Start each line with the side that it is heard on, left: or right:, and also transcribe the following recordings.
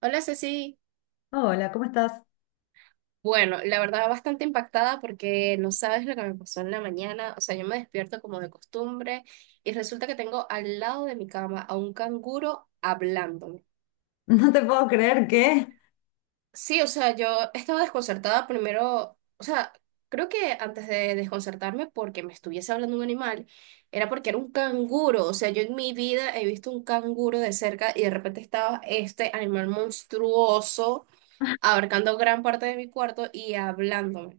right: Hola Ceci,
left: Hola, ¿cómo estás?
right: bueno, la verdad bastante impactada porque no sabes lo que me pasó en la mañana. O sea, yo me despierto como de costumbre y resulta que tengo al lado de mi cama a un canguro hablándome.
left: No te puedo creer que,
right: Sí, o sea, yo estaba desconcertada primero. O sea, creo que antes de desconcertarme porque me estuviese hablando un animal, era porque era un canguro. O sea, yo en mi vida he visto un canguro de cerca y de repente estaba este animal monstruoso abarcando gran parte de mi cuarto y hablándome.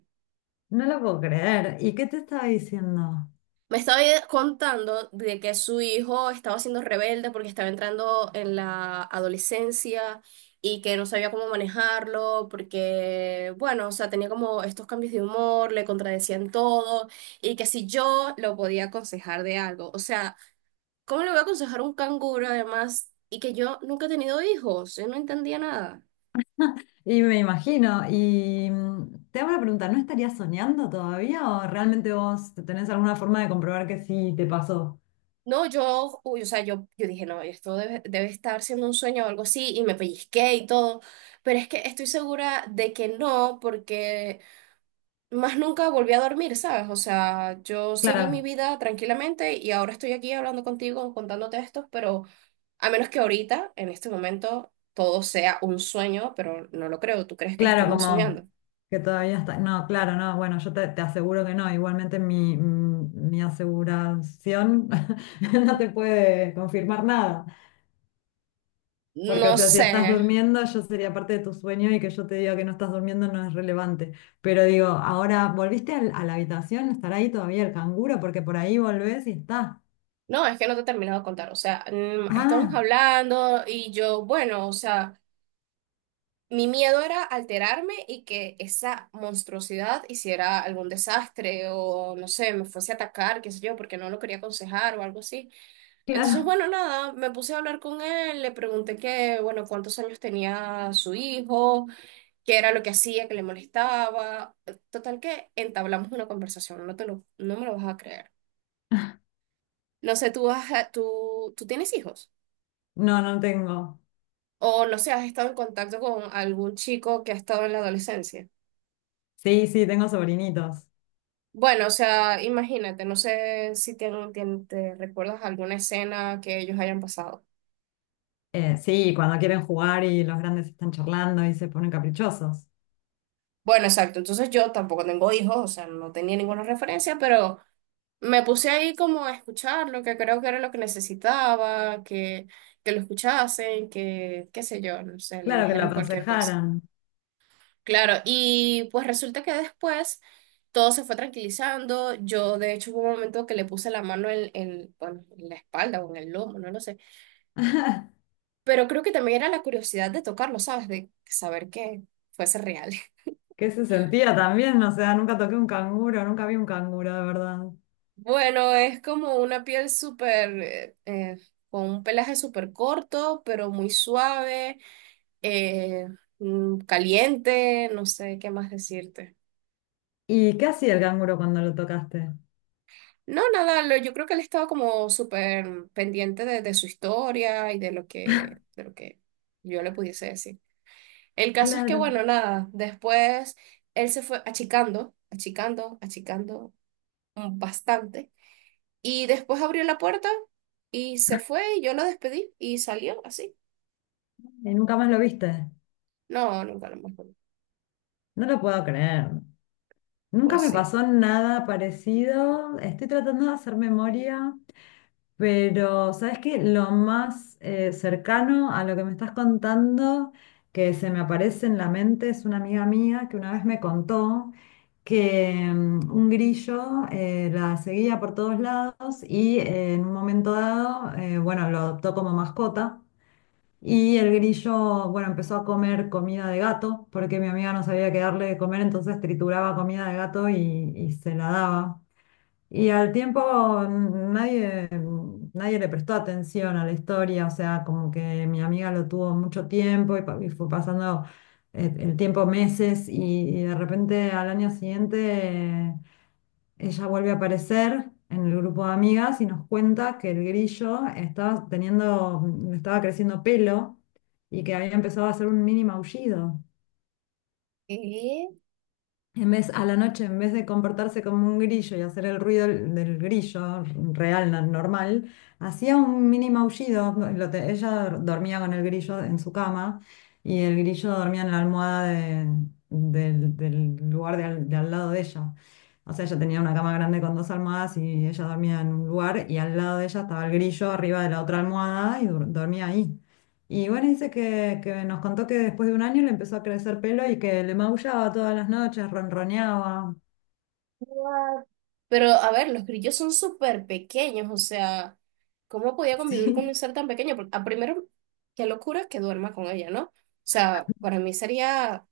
left: no lo puedo creer. ¿Y qué te estaba diciendo?
right: Me estaba contando de que su hijo estaba siendo rebelde porque estaba entrando en la adolescencia y que no sabía cómo manejarlo porque, bueno, o sea, tenía como estos cambios de humor, le contradecían todo y que si yo lo podía aconsejar de algo. O sea, ¿cómo le voy a aconsejar a un canguro además y que yo nunca he tenido hijos? Yo no entendía nada.
left: Y me imagino, y te hago una pregunta, ¿no estarías soñando todavía o realmente vos tenés alguna forma de comprobar que sí te pasó?
right: No, yo, uy, o sea, yo dije, no, esto debe, debe estar siendo un sueño o algo así, y me pellizqué y todo, pero es que estoy segura de que no, porque más nunca volví a dormir, ¿sabes? O sea, yo seguí mi
left: Claro,
right: vida tranquilamente y ahora estoy aquí hablando contigo, contándote esto, pero a menos que ahorita, en este momento, todo sea un sueño, pero no lo creo. ¿Tú crees que
left: claro,
right: estemos
left: como
right: soñando?
left: que todavía está. No, claro, no, bueno, te aseguro que no. Igualmente mi aseguración no te puede confirmar nada. Porque,
right: No
left: o sea, si
right: sé.
left: estás durmiendo, yo sería parte de tu sueño y que yo te diga que no estás durmiendo no es relevante. Pero digo, ahora, ¿a la habitación? ¿Estará ahí todavía el canguro? Porque por ahí volvés y está.
right: No, es que no te he terminado de contar. O sea, estábamos
left: Ah,
right: hablando y yo, bueno, o sea, mi miedo era alterarme y que esa monstruosidad hiciera algún desastre o, no sé, me fuese a atacar, qué sé yo, porque no lo quería aconsejar o algo así. Entonces,
left: claro.
right: bueno, nada, me puse a hablar con él, le pregunté que, bueno, cuántos años tenía su hijo, qué era lo que hacía, que le molestaba. Total que entablamos una conversación, no te lo, no me lo vas a creer. No sé, tú, has, tú tienes hijos
left: No, no tengo.
right: o, no sé, has estado en contacto con algún chico que ha estado en la adolescencia.
left: Sí, sí, tengo sobrinitos.
right: Bueno, o sea, imagínate, no sé si te recuerdas alguna escena que ellos hayan pasado.
left: Sí, cuando quieren jugar y los grandes están charlando y se ponen caprichosos.
right: Bueno, exacto, entonces yo tampoco tengo hijos, o sea, no tenía ninguna referencia, pero me puse ahí como a escuchar lo que creo que era lo que necesitaba, que lo escuchasen, que, qué sé yo, no sé, le
left: Claro que lo
right: dijeran cualquier cosa.
left: aconsejaran.
right: Claro, y pues resulta que después todo se fue tranquilizando. Yo de hecho hubo un momento que le puse la mano bueno, en la espalda o en el lomo, no lo sé. Pero creo que también era la curiosidad de tocarlo, ¿sabes? De saber que fuese real.
left: ¿Qué se sentía también? O sea, nunca toqué un canguro, nunca vi un canguro, de verdad.
right: Bueno, es como una piel súper, con un pelaje súper corto, pero muy suave, eh, caliente, no sé qué más decirte.
left: ¿Y qué hacía el canguro cuando lo tocaste?
right: No, nada, lo- yo creo que él estaba como súper pendiente de su historia y de lo que yo le pudiese decir. El caso es que,
left: Claro.
right: bueno, nada, después él se fue achicando, achicando, achicando bastante. Y después abrió la puerta y se fue y yo lo despedí y salió así.
left: ¿Y nunca más lo viste?
right: No, nunca lo mejor.
left: No lo puedo creer.
right: Fue
left: Nunca me
right: así.
left: pasó nada parecido. Estoy tratando de hacer memoria, pero ¿sabes qué? Lo más cercano a lo que me estás contando que se me aparece en la mente es una amiga mía que una vez me contó que un grillo la seguía por todos lados y en un momento dado, bueno, lo adoptó como mascota. Y el grillo, bueno, empezó a comer comida de gato, porque mi amiga no sabía qué darle de comer, entonces trituraba comida de gato y se la daba. Y al tiempo mm, nadie, nadie le prestó atención a la historia, o sea, como que mi amiga lo tuvo mucho tiempo y fue pasando el tiempo meses, y de repente al año siguiente ella vuelve a aparecer en el grupo de amigas y nos cuenta que el grillo estaba creciendo pelo y que había empezado a hacer un mini maullido.
right: ¿Qué?
left: En vez, a la noche, en vez de comportarse como un grillo y hacer el ruido del grillo real, normal, hacía un mini maullido. Ella dormía con el grillo en su cama y el grillo dormía en la almohada de- del, del lugar de al lado de ella. O sea, ella tenía una cama grande con dos almohadas y ella dormía en un lugar y al lado de ella estaba el grillo arriba de la otra almohada y dormía ahí. Y bueno, que nos contó que después de un año le empezó a crecer pelo y que le maullaba todas las noches, ronroneaba.
right: What? Pero a ver, los grillos son súper pequeños. O sea, ¿cómo podía convivir con un
left: Sí.
right: ser tan pequeño? Porque, a primero, qué locura que duerma con ella, ¿no? O sea, para mí sería,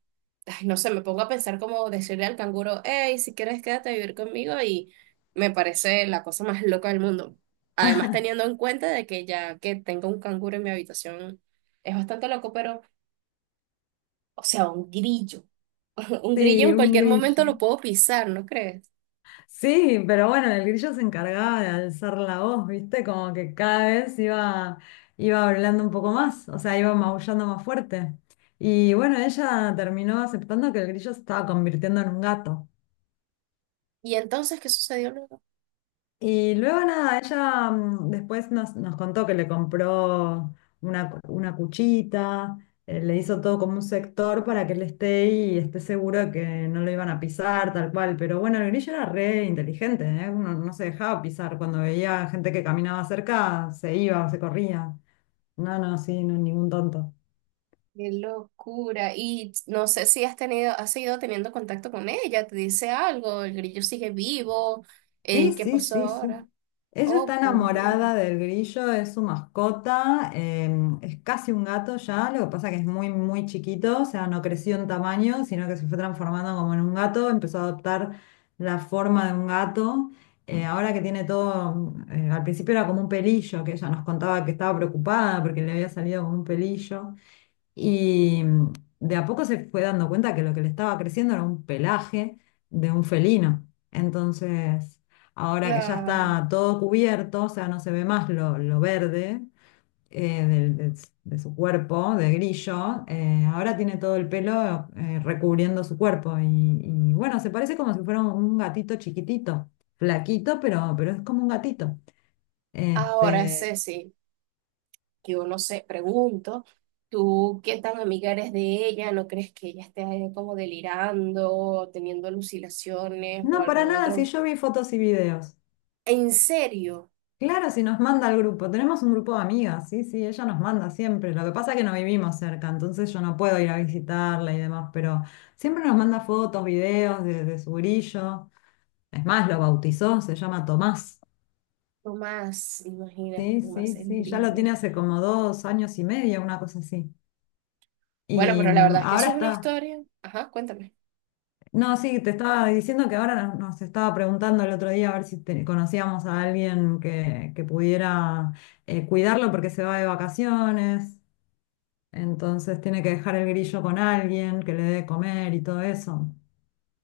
right: ay, no sé, me pongo a pensar como decirle al canguro, hey, si quieres quédate a vivir conmigo y me parece la cosa más loca del mundo. Además, teniendo en cuenta de que ya que tengo un canguro en mi habitación, es bastante loco, pero, o sea, un grillo, un grillo
left: Sí,
right: en
left: un
right: cualquier momento
left: grillo.
right: lo puedo pisar, ¿no crees?
left: Sí, pero bueno, el grillo se encargaba de alzar la voz, ¿viste? Como que iba hablando un poco más, o sea, iba maullando más fuerte. Y bueno, ella terminó aceptando que el grillo se estaba convirtiendo en un gato.
right: ¿Y entonces qué sucedió luego?
left: Y luego nada, ella después nos contó que le compró una cuchita, le hizo todo como un sector para que él esté y esté seguro de que no lo iban a pisar, tal cual. Pero bueno, el grillo era re inteligente, ¿eh? Uno no se dejaba pisar. Cuando veía gente que caminaba cerca, se iba, se corría. No, no, sí, no, ningún tonto.
right: Qué locura. Y no sé si has tenido, has seguido teniendo contacto con ella, te dice algo, el grillo sigue vivo,
left: Sí,
right: ¿qué
left: sí,
right: pasó
left: sí,
right: ahora?
left: sí. Ella está
right: Oh, por Dios.
left: enamorada del grillo, es su mascota, es casi un gato ya, lo que pasa que es muy, muy chiquito, o sea, no creció en tamaño, sino que se fue transformando como en un gato, empezó a adoptar la forma de un gato. Ahora que tiene todo, al principio era como un pelillo, que ella nos contaba que estaba preocupada porque le había salido como un pelillo. Y de a poco se fue dando cuenta que lo que le estaba creciendo era un pelaje de un felino. Entonces, ahora que ya
right: Claro.
left: está todo cubierto, o sea, no se ve más lo verde de, de su cuerpo, de grillo, ahora tiene todo el pelo recubriendo su cuerpo. Y bueno, se parece como si fuera un gatito chiquitito, flaquito, pero es como un gatito.
right: Ahora,
left: Este,
right: Ceci, yo no sé, pregunto, ¿tú qué tan amiga eres de ella? ¿No crees que ella esté como delirando, teniendo alucinaciones o
left: no, para
right: algún
left: nada, si
right: otro?
left: yo vi fotos y videos.
right: En serio,
left: Claro, si nos manda al grupo. Tenemos un grupo de amigas, sí, sí, ella nos manda siempre. Lo que pasa es que no vivimos cerca, entonces yo no puedo ir a visitarla y demás, pero siempre nos manda fotos, videos de su grillo. Es más, lo bautizó, se llama Tomás.
right: Tomás, imagínate,
left: Sí,
right: Tomás,
left: sí,
right: el
left: sí, ya lo
right: grillo.
left: tiene hace como dos años y medio, una cosa así.
right: Bueno,
left: Y
right: pero la verdad es que
left: ahora
right: eso es una
left: está.
right: historia. Ajá, cuéntame.
left: No, sí, te estaba diciendo que ahora nos estaba preguntando el otro día a ver si conocíamos a alguien que pudiera cuidarlo porque se va de vacaciones. Entonces tiene que dejar el grillo con alguien que le dé de comer y todo eso.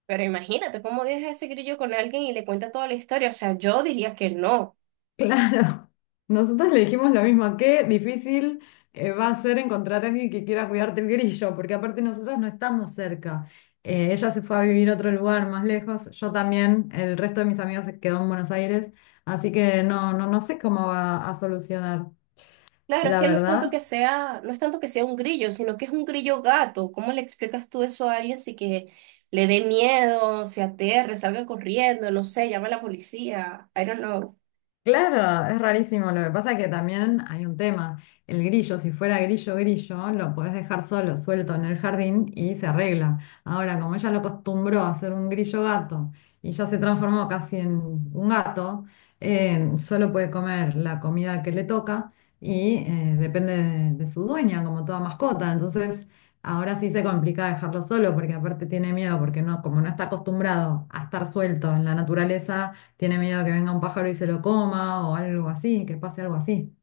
right: Pero imagínate cómo deja ese grillo con alguien y le cuenta toda la historia. O sea, yo diría que no.
left: Claro, nosotros le dijimos lo mismo, qué difícil va a ser encontrar a alguien que quiera cuidarte el grillo, porque aparte nosotros no estamos cerca. Ella se fue a vivir a otro lugar más lejos, yo también, el resto de mis amigos se quedó en Buenos Aires, así que no, no, no sé cómo va a solucionar,
right: Claro, es
left: la
right: que no es
left: verdad.
right: tanto que sea, no es tanto que sea un grillo, sino que es un grillo gato. ¿Cómo le explicas tú eso a alguien si que le dé miedo, se aterre, salga corriendo, no sé, llama a la policía? I don't know.
left: Claro, es rarísimo. Lo que pasa es que también hay un tema. El grillo, si fuera grillo, grillo, lo podés dejar solo, suelto en el jardín y se arregla. Ahora, como ella lo acostumbró a ser un grillo gato y ya se transformó casi en un gato, solo puede comer la comida que le toca y depende de su dueña, como toda mascota. Entonces, ahora sí se complica dejarlo solo porque aparte tiene miedo porque no, como no está acostumbrado a estar suelto en la naturaleza tiene miedo a que venga un pájaro y se lo coma o algo así, que pase algo así.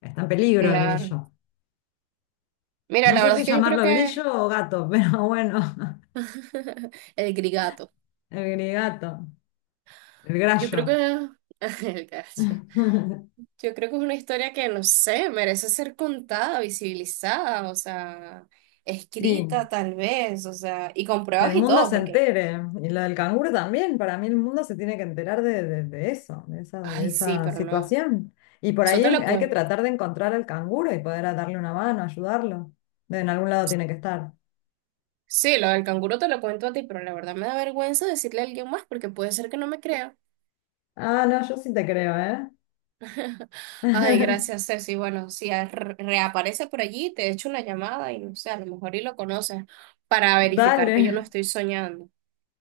left: Está en peligro el
right: Claro.
left: grillo.
right: Mira,
left: No
right: la
left: sé
right: verdad
left: si
right: es que yo creo
left: llamarlo
right: que
left: grillo o gato, pero bueno,
right: el grigato.
left: el grigato, el
right: Yo creo
left: grallo.
right: que el gato. Yo creo que es una historia que, no sé, merece ser contada, visibilizada, o sea,
left: Sí,
right: escrita tal vez, o sea, y con
left: que
right: pruebas
left: el
right: y
left: mundo
right: todo,
left: se
right: porque,
left: entere. Y lo del canguro también, para mí el mundo se tiene que enterar de eso, de
right: ay, sí,
left: esa
right: pero no,
left: situación. Y por
right: eso
left: ahí
right: te lo
left: hay que
right: cuento.
left: tratar de encontrar al canguro y poder darle una mano, ayudarlo. De en algún lado tiene que estar.
right: Sí, lo del canguro te lo cuento a ti, pero la verdad me da vergüenza decirle a alguien más porque puede ser que no me crea.
left: Ah, no, yo sí te creo, ¿eh?
right: Ay, gracias, Ceci. Bueno, si reaparece por allí, te echo una llamada y no sé, a lo mejor y lo conoces para verificar que yo no
left: Dale.
right: estoy soñando.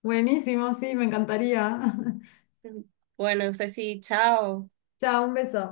left: Buenísimo, sí, me encantaría.
right: Bueno, Ceci, chao.
left: Chao, un beso.